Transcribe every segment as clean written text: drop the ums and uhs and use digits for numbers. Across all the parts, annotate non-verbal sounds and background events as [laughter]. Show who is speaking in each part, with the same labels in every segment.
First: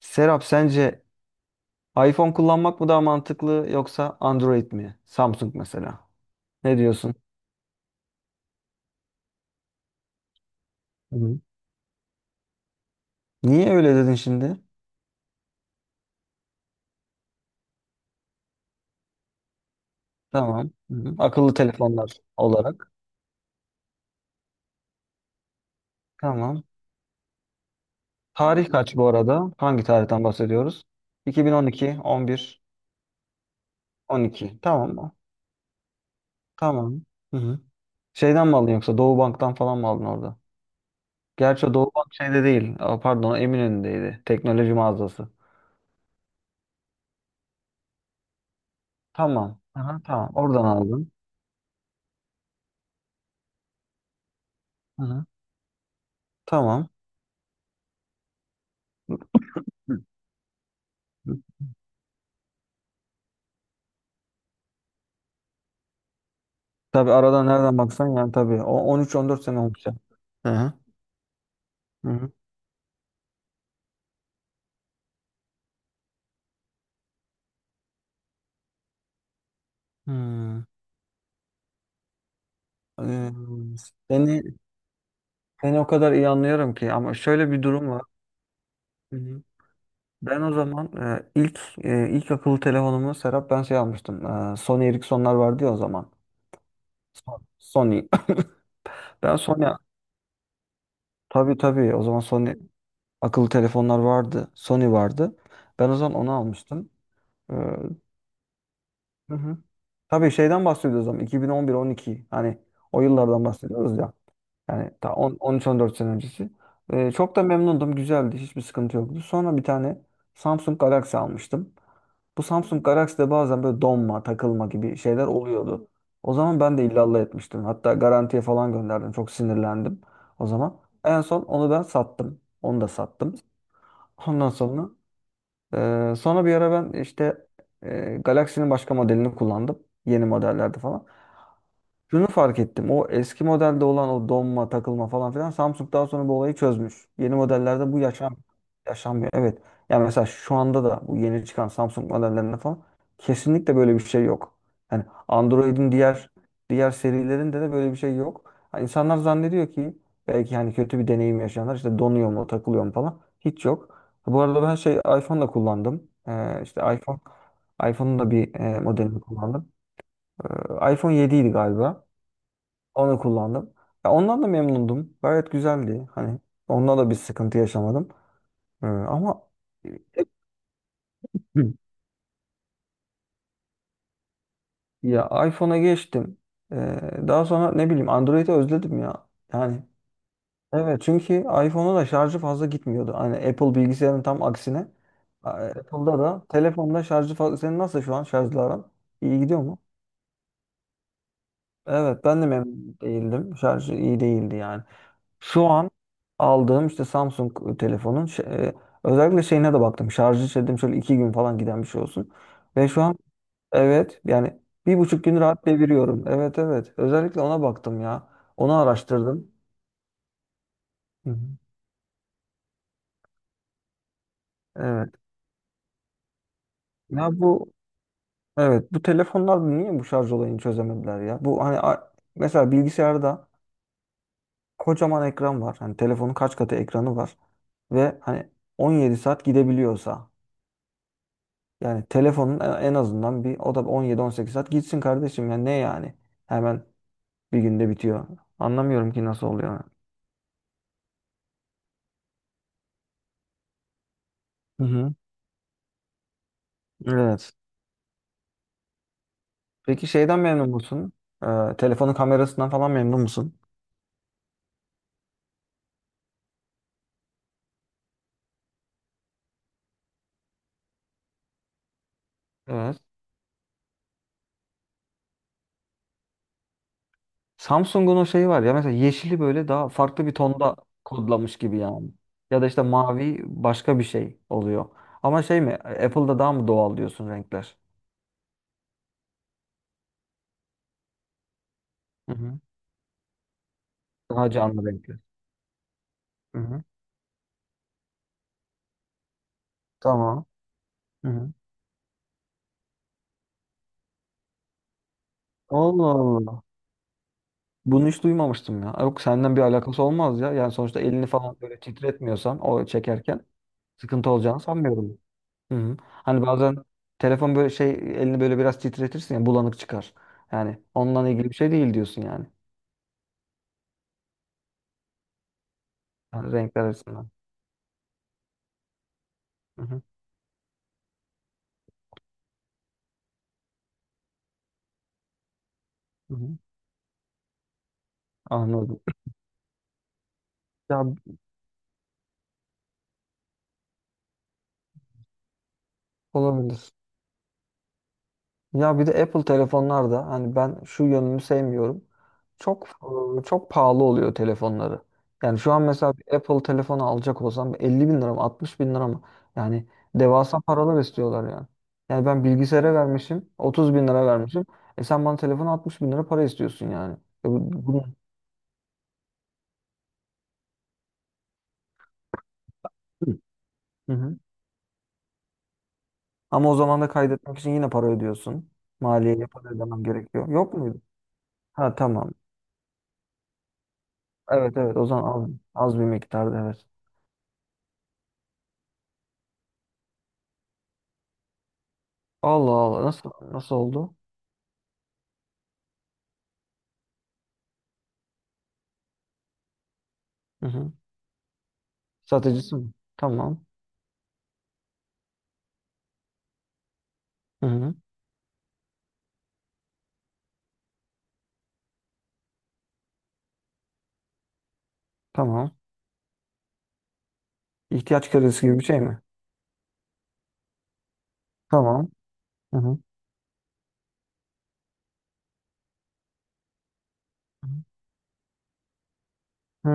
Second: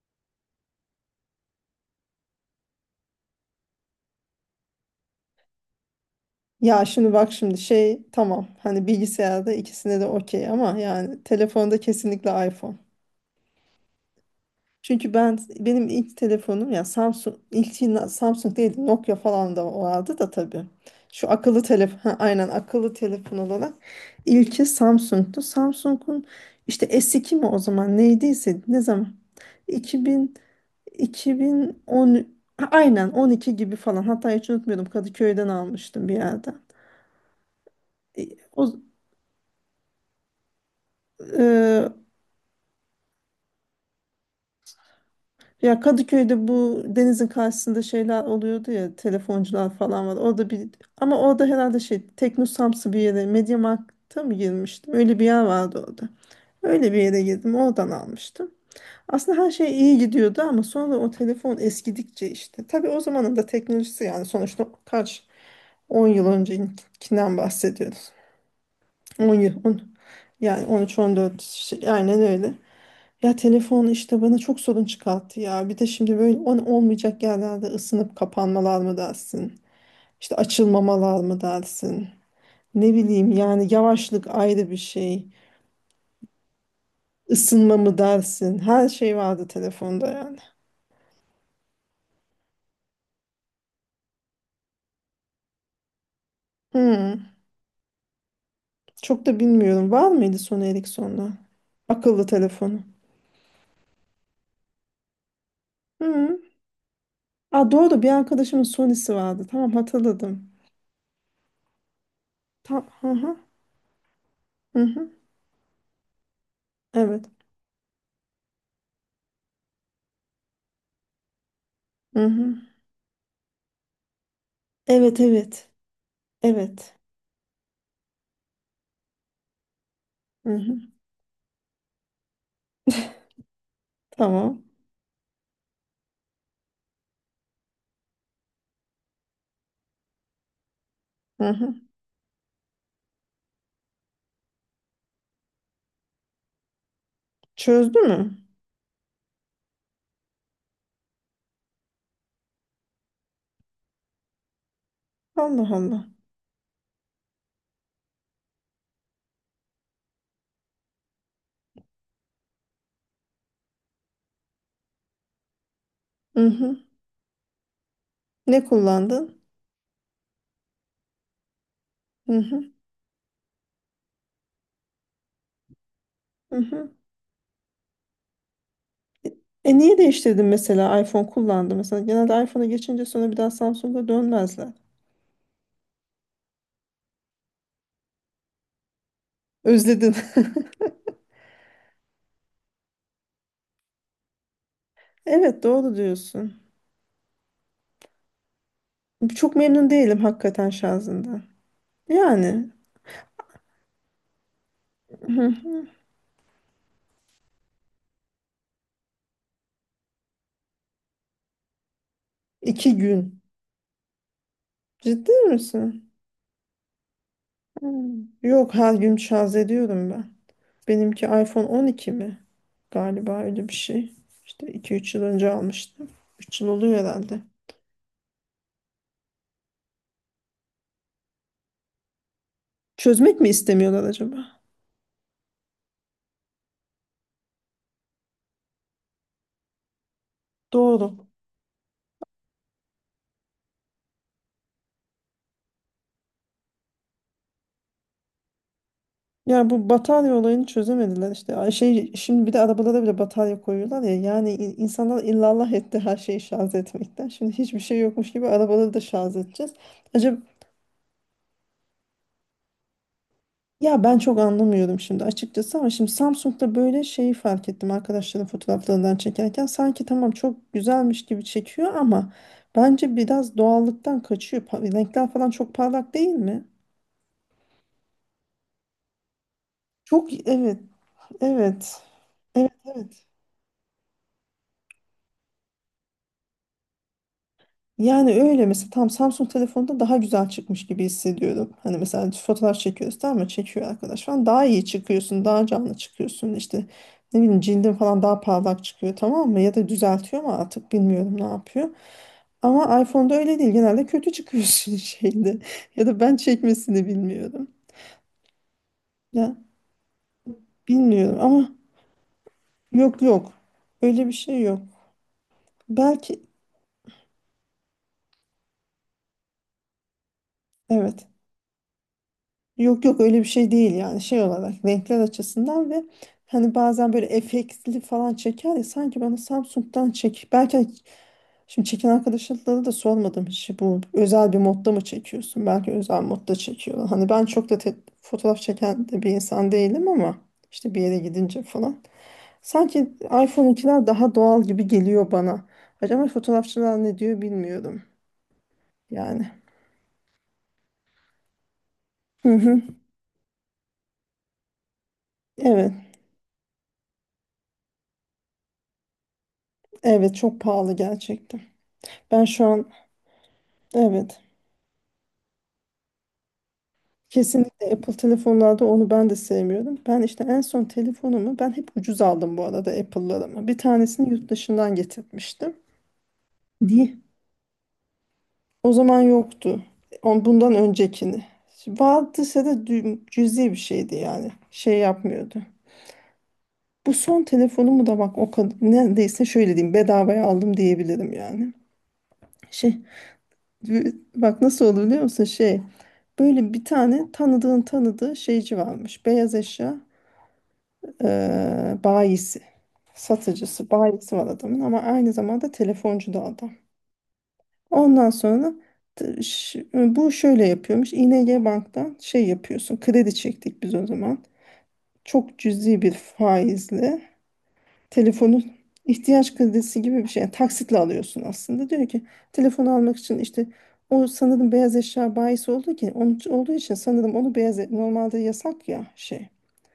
Speaker 1: Serap sence iPhone kullanmak mı daha mantıklı yoksa Android mi? Samsung mesela. Ne
Speaker 2: Ya şimdi
Speaker 1: diyorsun?
Speaker 2: bak şimdi şey tamam hani bilgisayarda ikisine de okey ama yani
Speaker 1: Hı.
Speaker 2: telefonda kesinlikle iPhone.
Speaker 1: Niye öyle dedin şimdi?
Speaker 2: Çünkü benim ilk telefonum ya Samsung, ilk yine Samsung değil, Nokia falan da vardı da tabii.
Speaker 1: Tamam. Hı.
Speaker 2: Şu
Speaker 1: Akıllı
Speaker 2: akıllı telefon
Speaker 1: telefonlar
Speaker 2: ha, aynen
Speaker 1: olarak.
Speaker 2: akıllı telefon olarak ilki Samsung'tu. Samsung'un
Speaker 1: Tamam.
Speaker 2: işte S2 mi o zaman neydiyse,
Speaker 1: Tarih
Speaker 2: ne
Speaker 1: kaç bu
Speaker 2: zaman
Speaker 1: arada? Hangi tarihten
Speaker 2: 2000
Speaker 1: bahsediyoruz? 2012,
Speaker 2: 2010
Speaker 1: 11,
Speaker 2: ha, aynen 12 gibi falan, hatta hiç
Speaker 1: 12.
Speaker 2: unutmuyordum
Speaker 1: Tamam mı?
Speaker 2: Kadıköy'den almıştım bir yerden.
Speaker 1: Tamam. Hı hı.
Speaker 2: E,
Speaker 1: Şeyden mi aldın yoksa Doğu Bank'tan falan mı aldın orada? Gerçi o Doğu
Speaker 2: O,
Speaker 1: Bank şeyde değil. Aa, pardon, Eminönü'ndeydi. Teknoloji mağazası.
Speaker 2: Ya Kadıköy'de bu denizin karşısında şeyler oluyordu ya,
Speaker 1: Tamam.
Speaker 2: telefoncular
Speaker 1: Aha,
Speaker 2: falan var.
Speaker 1: tamam.
Speaker 2: Orada
Speaker 1: Oradan
Speaker 2: bir,
Speaker 1: aldım.
Speaker 2: ama orada herhalde şey Teknosamsı bir yere, Mediamarkt'a mı girmiştim?
Speaker 1: Hı
Speaker 2: Öyle bir
Speaker 1: hı.
Speaker 2: yer vardı orada.
Speaker 1: Tamam.
Speaker 2: Öyle bir yere girdim, oradan almıştım. Aslında her şey iyi gidiyordu ama sonra o
Speaker 1: Hı.
Speaker 2: telefon eskidikçe işte. Tabii o zamanın da teknolojisi, yani sonuçta kaç, 10 yıl
Speaker 1: Tabii
Speaker 2: öncekinden
Speaker 1: arada nereden
Speaker 2: bahsediyoruz.
Speaker 1: baksan yani tabii. O
Speaker 2: 10
Speaker 1: 13-14
Speaker 2: yıl,
Speaker 1: sene
Speaker 2: 10,
Speaker 1: olmuş ya. Hı
Speaker 2: yani
Speaker 1: hı.
Speaker 2: 13-14 şey,
Speaker 1: Hı
Speaker 2: aynen
Speaker 1: hı.
Speaker 2: öyle. Ya telefon işte bana çok sorun çıkarttı ya. Bir de şimdi böyle on olmayacak yerlerde, ısınıp kapanmalar mı dersin? İşte
Speaker 1: Hmm.
Speaker 2: açılmamalar mı dersin? Ne bileyim,
Speaker 1: Ee,
Speaker 2: yani yavaşlık
Speaker 1: Seni,
Speaker 2: ayrı bir şey.
Speaker 1: seni o kadar iyi anlıyorum ki ama şöyle bir
Speaker 2: Isınma
Speaker 1: durum
Speaker 2: mı
Speaker 1: var.
Speaker 2: dersin? Her şey
Speaker 1: Hı hı.
Speaker 2: vardı telefonda yani.
Speaker 1: Ben o zaman ilk akıllı telefonumu Serap ben şey almıştım. Sony Ericssonlar vardı ya o zaman.
Speaker 2: Hmm,
Speaker 1: Sony. [laughs]
Speaker 2: çok
Speaker 1: Ben
Speaker 2: da
Speaker 1: Sony
Speaker 2: bilmiyorum. Var mıydı Sony Ericsson'da?
Speaker 1: tabii tabii o zaman
Speaker 2: Akıllı
Speaker 1: Sony
Speaker 2: telefonu.
Speaker 1: akıllı telefonlar vardı. Sony vardı. Ben o zaman onu
Speaker 2: Hmm.
Speaker 1: almıştım.
Speaker 2: Aa,
Speaker 1: Hı
Speaker 2: doğru, bir arkadaşımın Sony'si vardı.
Speaker 1: hı.
Speaker 2: Tamam,
Speaker 1: Tabii
Speaker 2: hatırladım.
Speaker 1: şeyden bahsediyoruz o zaman 2011-12 hani
Speaker 2: Tam,
Speaker 1: o
Speaker 2: hı hı,
Speaker 1: yıllardan bahsediyoruz ya.
Speaker 2: hı
Speaker 1: Yani
Speaker 2: hı.
Speaker 1: ta 10 13-14 sene öncesi. Ee,
Speaker 2: Evet.
Speaker 1: çok da memnundum. Güzeldi. Hiçbir sıkıntı yoktu. Sonra bir tane Samsung Galaxy almıştım.
Speaker 2: Hı
Speaker 1: Bu
Speaker 2: hı.
Speaker 1: Samsung Galaxy'de bazen böyle donma, takılma gibi
Speaker 2: Evet,
Speaker 1: şeyler
Speaker 2: evet.
Speaker 1: oluyordu. O zaman ben de
Speaker 2: Evet.
Speaker 1: illallah etmiştim. Hatta garantiye falan gönderdim. Çok sinirlendim o
Speaker 2: Hı hı.
Speaker 1: zaman. En son onu ben sattım. Onu da sattım. Ondan
Speaker 2: Tamam.
Speaker 1: sonra bir ara ben işte Galaxy'nin başka modelini kullandım. Yeni modellerde falan.
Speaker 2: Hı hı.
Speaker 1: Şunu fark ettim. O eski modelde olan o donma, takılma falan filan Samsung daha sonra bu olayı çözmüş. Yeni modellerde
Speaker 2: Çözdü
Speaker 1: bu
Speaker 2: mü?
Speaker 1: yaşanmıyor. Evet. Ya mesela şu anda da bu yeni çıkan Samsung modellerinde falan kesinlikle böyle bir şey yok. Yani
Speaker 2: Allah
Speaker 1: Android'in
Speaker 2: Allah.
Speaker 1: diğer serilerinde de böyle bir şey yok. Ha, insanlar zannediyor ki belki hani kötü bir deneyim yaşayanlar işte donuyor mu, takılıyor mu falan. Hiç yok. Bu arada ben şey iPhone da kullandım.
Speaker 2: Hı hı.
Speaker 1: İşte iPhone'un da bir
Speaker 2: Ne
Speaker 1: modelini
Speaker 2: kullandın?
Speaker 1: kullandım. iPhone 7 idi galiba.
Speaker 2: Hı hı.
Speaker 1: Onu kullandım. Ya ondan da memnundum. Gayet güzeldi. Hani
Speaker 2: Hı hı.
Speaker 1: ondan da bir sıkıntı yaşamadım.
Speaker 2: E
Speaker 1: Ama [clears throat]
Speaker 2: Niye değiştirdin mesela, iPhone
Speaker 1: Hı.
Speaker 2: kullandı mesela genelde iPhone'a geçince sonra bir daha Samsung'a dönmezler.
Speaker 1: Ya iPhone'a geçtim. Ee, daha sonra ne bileyim Android'i özledim ya. Yani,
Speaker 2: Özledin. [laughs]
Speaker 1: evet, çünkü iPhone'a da şarjı fazla gitmiyordu. Hani Apple bilgisayarın tam aksine. A-
Speaker 2: Evet, doğru
Speaker 1: Apple'da da
Speaker 2: diyorsun.
Speaker 1: telefonda şarjı fazla. Senin nasıl şu an şarjlı aran? İyi
Speaker 2: Çok
Speaker 1: gidiyor mu?
Speaker 2: memnun değilim hakikaten şarjından.
Speaker 1: Evet ben de
Speaker 2: Yani,
Speaker 1: memnun değildim. Şarjı iyi değildi yani. Şu
Speaker 2: hı.
Speaker 1: an aldığım işte Samsung telefonun özellikle şeyine de baktım. Şarjı dedim şöyle 2 gün falan giden bir şey olsun. Ve
Speaker 2: iki
Speaker 1: şu an,
Speaker 2: gün.
Speaker 1: evet, yani bir buçuk
Speaker 2: Ciddi
Speaker 1: gün rahat
Speaker 2: misin?
Speaker 1: deviriyorum. Evet, evet. Özellikle ona baktım
Speaker 2: Hmm.
Speaker 1: ya. Onu
Speaker 2: Yok, her gün
Speaker 1: araştırdım.
Speaker 2: şarj ediyorum ben. Benimki
Speaker 1: Hı hı.
Speaker 2: iPhone 12 mi? Galiba öyle bir şey. İşte iki
Speaker 1: Evet.
Speaker 2: üç yıl önce almıştım. 3 yıl oluyor
Speaker 1: Ya
Speaker 2: herhalde.
Speaker 1: bu, evet, bu telefonlar niye bu şarj olayını çözemediler ya? Bu hani mesela
Speaker 2: Çözmek mi
Speaker 1: bilgisayarda
Speaker 2: istemiyorlar acaba?
Speaker 1: kocaman ekran var. Hani telefonun kaç katı ekranı var. Ve hani 17 saat gidebiliyorsa
Speaker 2: Doğru.
Speaker 1: yani telefonun en azından bir o da 17-18 saat gitsin kardeşim ya ne yani? Hemen bir günde bitiyor. Anlamıyorum ki nasıl
Speaker 2: Ya
Speaker 1: oluyor.
Speaker 2: bu batarya olayını çözemediler işte. Ay şey, şimdi bir de arabalara bile batarya koyuyorlar ya. Yani
Speaker 1: Hı hı.
Speaker 2: insanlar illallah etti her şeyi şarj etmekten. Şimdi
Speaker 1: Evet.
Speaker 2: hiçbir şey yokmuş gibi arabaları da şarj edeceğiz.
Speaker 1: Peki
Speaker 2: Acaba.
Speaker 1: şeyden memnun musun? Telefonun kamerasından falan memnun musun?
Speaker 2: Ya ben çok anlamıyorum şimdi açıkçası, ama şimdi Samsung'da böyle şeyi fark ettim, arkadaşların fotoğraflarından çekerken sanki tamam çok güzelmiş gibi çekiyor ama
Speaker 1: Evet.
Speaker 2: bence biraz doğallıktan kaçıyor. Renkler falan çok parlak değil mi?
Speaker 1: Samsung'un o şeyi var ya mesela yeşili böyle daha farklı
Speaker 2: Çok,
Speaker 1: bir tonda
Speaker 2: evet,
Speaker 1: kodlamış gibi
Speaker 2: evet,
Speaker 1: yani. Ya da
Speaker 2: evet,
Speaker 1: işte
Speaker 2: evet.
Speaker 1: mavi başka bir şey oluyor. Ama şey mi? Apple'da daha mı doğal diyorsun renkler?
Speaker 2: Yani öyle, mesela tam Samsung telefonda daha güzel çıkmış gibi hissediyorum. Hani mesela
Speaker 1: Hı hı.
Speaker 2: fotoğraf çekiyoruz, tamam mı? Çekiyor arkadaş falan.
Speaker 1: Daha
Speaker 2: Daha iyi
Speaker 1: canlı renkli.
Speaker 2: çıkıyorsun, daha canlı çıkıyorsun.
Speaker 1: Hı hı.
Speaker 2: İşte ne bileyim, cildin falan daha parlak çıkıyor, tamam mı? Ya da düzeltiyor
Speaker 1: Tamam.
Speaker 2: mu artık
Speaker 1: Hı
Speaker 2: bilmiyorum, ne
Speaker 1: hı.
Speaker 2: yapıyor. Ama iPhone'da öyle değil. Genelde kötü çıkıyorsun [laughs] şeyde. Ya
Speaker 1: Allah
Speaker 2: da ben
Speaker 1: Allah.
Speaker 2: çekmesini bilmiyorum.
Speaker 1: Bunu hiç duymamıştım ya. Yok
Speaker 2: Ya
Speaker 1: senden bir alakası olmaz ya. Yani sonuçta elini
Speaker 2: bilmiyorum
Speaker 1: falan
Speaker 2: ama,
Speaker 1: böyle titretmiyorsan o
Speaker 2: yok
Speaker 1: çekerken
Speaker 2: yok. Öyle
Speaker 1: sıkıntı
Speaker 2: bir
Speaker 1: olacağını
Speaker 2: şey yok.
Speaker 1: sanmıyorum. Hı hı.
Speaker 2: Belki.
Speaker 1: Hani bazen telefon böyle şey elini böyle biraz titretirsin ya bulanık çıkar. Yani
Speaker 2: Evet.
Speaker 1: onunla ilgili bir şey değil diyorsun yani.
Speaker 2: Yok yok, öyle bir şey değil, yani şey olarak renkler açısından. Ve
Speaker 1: Yani
Speaker 2: hani
Speaker 1: renkler
Speaker 2: bazen böyle
Speaker 1: açısından.
Speaker 2: efektli falan çeker ya, sanki bana
Speaker 1: Hı hı.
Speaker 2: Samsung'dan çek. Belki hani şimdi çeken arkadaşlara da sormadım hiç, bu özel bir modda mı çekiyorsun? Belki özel
Speaker 1: Hı
Speaker 2: modda
Speaker 1: hı.
Speaker 2: çekiyorlar. Hani ben çok da fotoğraf
Speaker 1: Anladım.
Speaker 2: çeken de bir insan değilim ama işte bir
Speaker 1: Ya
Speaker 2: yere gidince falan. Sanki iPhone'unkiler daha doğal gibi geliyor bana. Acaba
Speaker 1: olabilir.
Speaker 2: fotoğrafçılar ne diyor bilmiyorum
Speaker 1: Ya bir de Apple
Speaker 2: yani.
Speaker 1: telefonlarda hani ben şu yönünü sevmiyorum.
Speaker 2: Hı hı.
Speaker 1: Çok çok pahalı oluyor telefonları. Yani şu an
Speaker 2: Evet.
Speaker 1: mesela bir Apple telefonu alacak olsam 50 bin lira mı 60 bin lira mı? Yani
Speaker 2: Evet, çok
Speaker 1: devasa
Speaker 2: pahalı
Speaker 1: paralar istiyorlar
Speaker 2: gerçekten.
Speaker 1: yani. Yani ben
Speaker 2: Ben şu an.
Speaker 1: bilgisayara vermişim 30 bin lira
Speaker 2: Evet.
Speaker 1: vermişim. E sen bana telefonu 60 bin lira para istiyorsun yani. E bu,
Speaker 2: Kesinlikle
Speaker 1: bunu...
Speaker 2: Apple telefonlarda onu ben de sevmiyorum. Ben işte en son telefonumu, ben hep ucuz aldım bu arada Apple'larımı. Bir
Speaker 1: Hı
Speaker 2: tanesini
Speaker 1: hı.
Speaker 2: yurt dışından getirmiştim.
Speaker 1: Ama o zaman da
Speaker 2: Di.
Speaker 1: kaydetmek için yine para ödüyorsun.
Speaker 2: O zaman
Speaker 1: Maliyeye para
Speaker 2: yoktu.
Speaker 1: ödemem
Speaker 2: On,
Speaker 1: gerekiyor.
Speaker 2: bundan
Speaker 1: Yok muydu?
Speaker 2: öncekini.
Speaker 1: Ha, tamam.
Speaker 2: Vardıysa da cüzi bir şeydi yani.
Speaker 1: Evet, evet,
Speaker 2: Şey
Speaker 1: o zaman az,
Speaker 2: yapmıyordu.
Speaker 1: az bir miktarda evet.
Speaker 2: Bu son telefonumu da bak o kadar, neredeyse şöyle diyeyim, bedavaya aldım diyebilirim yani.
Speaker 1: Allah
Speaker 2: Şey
Speaker 1: Allah. Nasıl oldu?
Speaker 2: Bak nasıl olur biliyor musun, şey, böyle bir tane tanıdığın tanıdığı şeyci varmış. Beyaz eşya
Speaker 1: Hı hı.
Speaker 2: e, bayisi,
Speaker 1: Satıcısı mı? Tamam.
Speaker 2: satıcısı, bayisi var adamın, ama aynı zamanda telefoncu da adam.
Speaker 1: Hı hı.
Speaker 2: Ondan sonra bu şöyle yapıyormuş. ING Bank'tan şey yapıyorsun. Kredi çektik biz o zaman. Çok
Speaker 1: Tamam.
Speaker 2: cüzi bir faizle
Speaker 1: İhtiyaç
Speaker 2: telefonu,
Speaker 1: kredisi gibi bir şey mi?
Speaker 2: ihtiyaç kredisi gibi bir şey. Yani taksitle alıyorsun aslında. Diyor
Speaker 1: Tamam.
Speaker 2: ki
Speaker 1: Hı
Speaker 2: telefonu
Speaker 1: hı.
Speaker 2: almak için işte, o sanırım beyaz eşya bayisi olduğu, ki onun için- olduğu için sanırım onu beyaz e- normalde yasak ya şey.
Speaker 1: Hı.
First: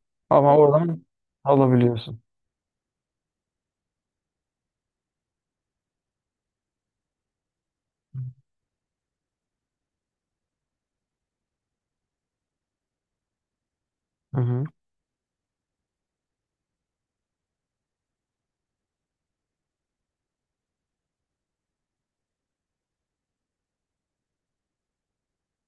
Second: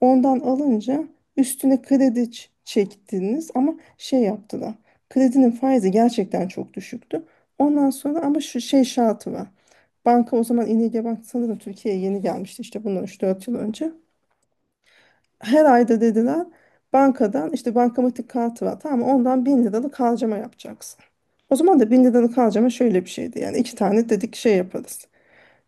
Speaker 2: Ondan
Speaker 1: Ama
Speaker 2: alınca
Speaker 1: oradan
Speaker 2: üstüne kredi
Speaker 1: alabiliyorsun.
Speaker 2: çektiniz, ama şey yaptılar. Kredinin faizi gerçekten çok düşüktü. Ondan sonra ama şu şey şartı var. Banka o zaman İNG Bank sanırım Türkiye'ye yeni gelmişti, işte bundan 3-4 yıl önce.
Speaker 1: Hı hı.
Speaker 2: Her ayda dediler bankadan, işte bankamatik kartı var tamam mı, ondan 1.000 liralık harcama yapacaksın. O zaman da 1.000 liralık harcama şöyle bir şeydi yani, iki tane dedik şey yaparız.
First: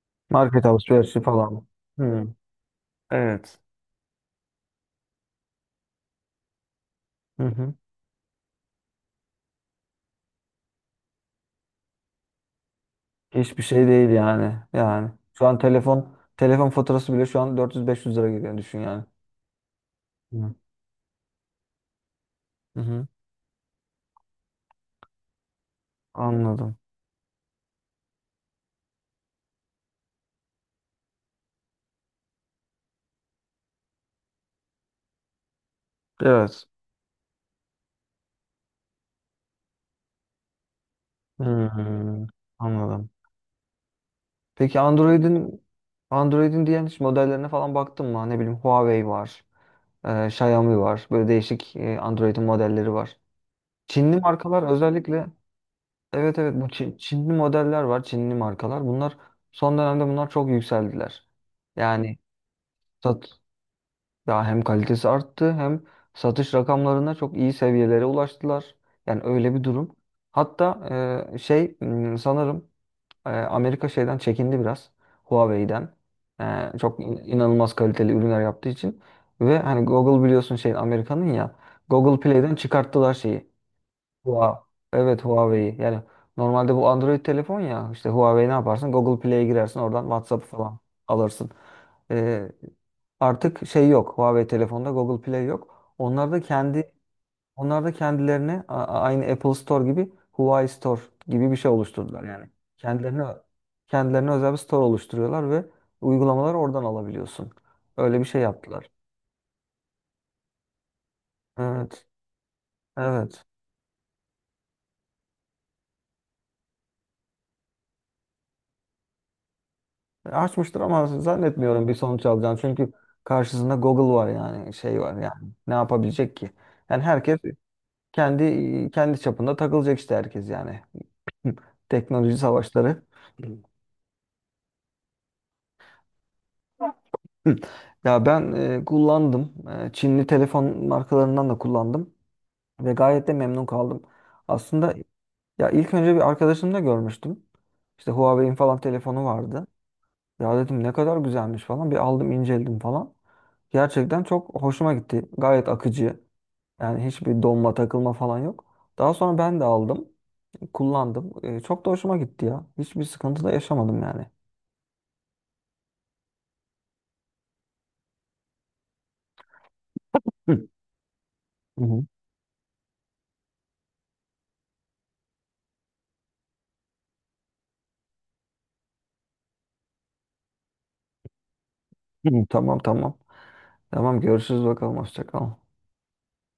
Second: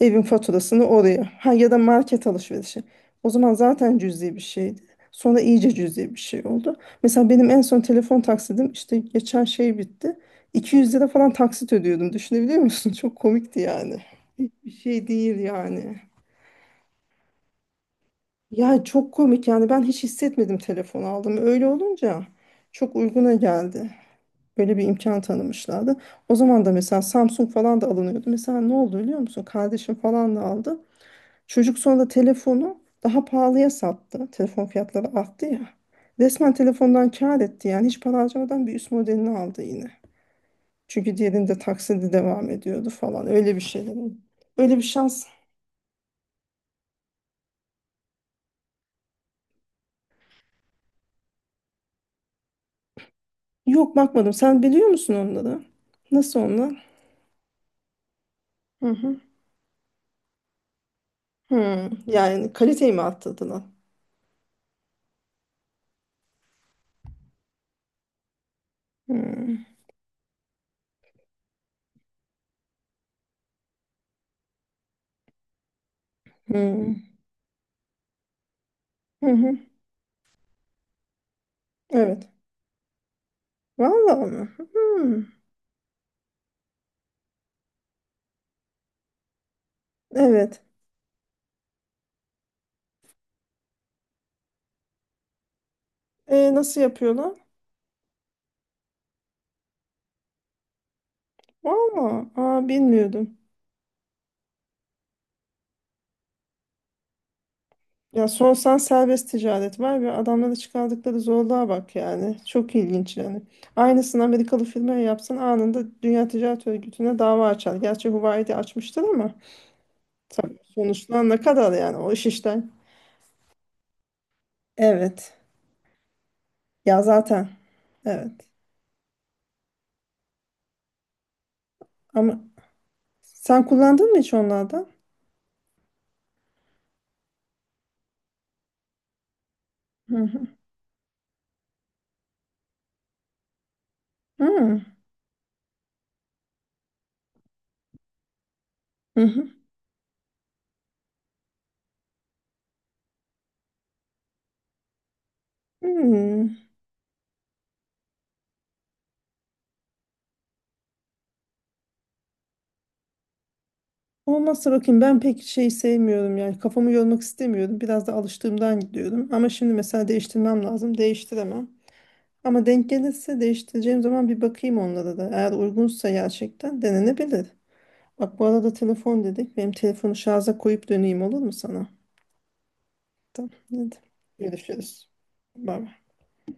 Speaker 2: Evin
Speaker 1: Market
Speaker 2: faturasını
Speaker 1: alışverişi
Speaker 2: oraya. Ha
Speaker 1: falan mı?
Speaker 2: ya da market
Speaker 1: Hı.
Speaker 2: alışverişi. O zaman
Speaker 1: Evet.
Speaker 2: zaten cüzi bir şeydi. Sonra iyice cüzi bir şey oldu. Mesela
Speaker 1: Hı
Speaker 2: benim en
Speaker 1: hı.
Speaker 2: son telefon taksidim işte geçen şey bitti. 200 lira falan taksit ödüyordum. Düşünebiliyor musun? [laughs] Çok komikti
Speaker 1: Hiçbir şey
Speaker 2: yani.
Speaker 1: değil yani.
Speaker 2: Hiçbir şey
Speaker 1: Yani
Speaker 2: değil
Speaker 1: şu an
Speaker 2: yani.
Speaker 1: telefon faturası bile şu an 400-500 lira gidiyor düşün
Speaker 2: Ya
Speaker 1: yani.
Speaker 2: çok komik yani, ben hiç
Speaker 1: Hı
Speaker 2: hissetmedim telefon aldım. Öyle olunca çok
Speaker 1: hı.
Speaker 2: uyguna geldi. Böyle bir imkan tanımışlardı. O zaman da
Speaker 1: Anladım.
Speaker 2: mesela Samsung falan da alınıyordu. Mesela ne oldu biliyor musun? Kardeşim falan da aldı. Çocuk sonra telefonu daha pahalıya sattı. Telefon fiyatları arttı ya. Resmen
Speaker 1: Evet.
Speaker 2: telefondan kâr etti yani, hiç para harcamadan bir üst modelini aldı yine. Çünkü diğerinde taksidi
Speaker 1: Hı.
Speaker 2: devam ediyordu
Speaker 1: Anladım.
Speaker 2: falan, öyle bir şeyler. Öyle
Speaker 1: Peki
Speaker 2: bir şans.
Speaker 1: Android'in diğer hiç modellerine falan baktın mı? Ne bileyim Huawei var, Xiaomi var. Böyle değişik Android'in modelleri var.
Speaker 2: Yok,
Speaker 1: Çinli
Speaker 2: bakmadım. Sen
Speaker 1: markalar
Speaker 2: biliyor musun
Speaker 1: özellikle
Speaker 2: onları?
Speaker 1: evet,
Speaker 2: Nasıl
Speaker 1: evet, bu
Speaker 2: onlar?
Speaker 1: Çinli modeller var, Çinli markalar.
Speaker 2: Hı
Speaker 1: Bunlar
Speaker 2: hı.
Speaker 1: son dönemde bunlar çok yükseldiler.
Speaker 2: Hı.
Speaker 1: Yani
Speaker 2: Yani kaliteyi mi
Speaker 1: sat
Speaker 2: arttırdılar?
Speaker 1: ya hem kalitesi arttı hem satış rakamlarına çok iyi seviyelere ulaştılar. Yani öyle
Speaker 2: Hı.
Speaker 1: bir durum. Hatta şey sanırım Amerika şeyden çekindi biraz. Huawei'den. E,
Speaker 2: Hı.
Speaker 1: çok inanılmaz kaliteli ürünler yaptığı için.
Speaker 2: Hı hı.
Speaker 1: Ve hani Google biliyorsun şey Amerika'nın ya. Google
Speaker 2: Evet.
Speaker 1: Play'den çıkarttılar şeyi.
Speaker 2: Vallahi mi?
Speaker 1: Huawei. Evet,
Speaker 2: Hı.
Speaker 1: Huawei'yi. Yani normalde bu Android telefon ya. İşte Huawei ne yaparsın? Google Play'e girersin. Oradan WhatsApp
Speaker 2: Evet.
Speaker 1: falan alırsın. E, artık şey yok. Huawei telefonda Google Play yok. Onlar da
Speaker 2: E, nasıl
Speaker 1: kendi
Speaker 2: yapıyorlar?
Speaker 1: onlar da kendilerine aynı Apple Store gibi Huawei Store gibi bir şey oluşturdular
Speaker 2: Vallahi.
Speaker 1: yani.
Speaker 2: Aa,
Speaker 1: Kendilerine
Speaker 2: bilmiyordum.
Speaker 1: kendilerine özel bir store oluşturuyorlar ve uygulamaları oradan alabiliyorsun. Öyle bir
Speaker 2: Ya
Speaker 1: şey
Speaker 2: sorsan
Speaker 1: yaptılar.
Speaker 2: serbest ticaret var, ve adamlara çıkardıkları zorluğa bak
Speaker 1: Evet.
Speaker 2: yani. Çok ilginç yani.
Speaker 1: Evet.
Speaker 2: Aynısını Amerikalı firmaya yapsan anında Dünya Ticaret Örgütü'ne dava açar. Gerçi Huawei'de açmıştır ama tabii
Speaker 1: Açmıştır ama
Speaker 2: sonuçlar ne kadar,
Speaker 1: zannetmiyorum bir
Speaker 2: yani o iş
Speaker 1: sonuç alacağını.
Speaker 2: işten.
Speaker 1: Çünkü karşısında Google var yani şey var
Speaker 2: Evet.
Speaker 1: yani. Ne yapabilecek ki?
Speaker 2: Ya
Speaker 1: Yani herkes
Speaker 2: zaten. Evet.
Speaker 1: kendi kendi çapında takılacak işte herkes yani. [laughs] Teknoloji
Speaker 2: Ama
Speaker 1: savaşları.
Speaker 2: sen kullandın mı hiç onlardan?
Speaker 1: Hı. Ya ben kullandım.
Speaker 2: Hı
Speaker 1: Çinli
Speaker 2: hı.
Speaker 1: telefon markalarından da kullandım ve gayet de memnun kaldım.
Speaker 2: Hı
Speaker 1: Aslında ya ilk önce bir arkadaşımda görmüştüm. İşte Huawei'in falan
Speaker 2: hı.
Speaker 1: telefonu
Speaker 2: Hı.
Speaker 1: vardı. Ya dedim ne kadar güzelmiş falan. Bir aldım inceledim falan. Gerçekten çok hoşuma gitti. Gayet akıcı.
Speaker 2: Hmm.
Speaker 1: Yani hiçbir donma takılma falan yok. Daha sonra ben de aldım. Kullandım. Çok da hoşuma gitti ya. Hiçbir sıkıntı da yaşamadım yani.
Speaker 2: Olmazsa bakayım, ben pek şey sevmiyorum yani, kafamı yormak istemiyorum. Biraz da alıştığımdan gidiyorum. Ama şimdi mesela değiştirmem
Speaker 1: Hı.
Speaker 2: lazım. Değiştiremem.
Speaker 1: Hı hı.
Speaker 2: Ama denk gelirse değiştireceğim zaman bir bakayım onlara da. Eğer uygunsa gerçekten denenebilir. Bak bu arada telefon dedik. Benim telefonu şarja koyup döneyim, olur mu sana?
Speaker 1: Hı hı. Tamam, tamam.
Speaker 2: Tamam. Hadi.
Speaker 1: Tamam, görüşürüz bakalım.
Speaker 2: Görüşürüz.
Speaker 1: Hoşça kal.
Speaker 2: Bay bay.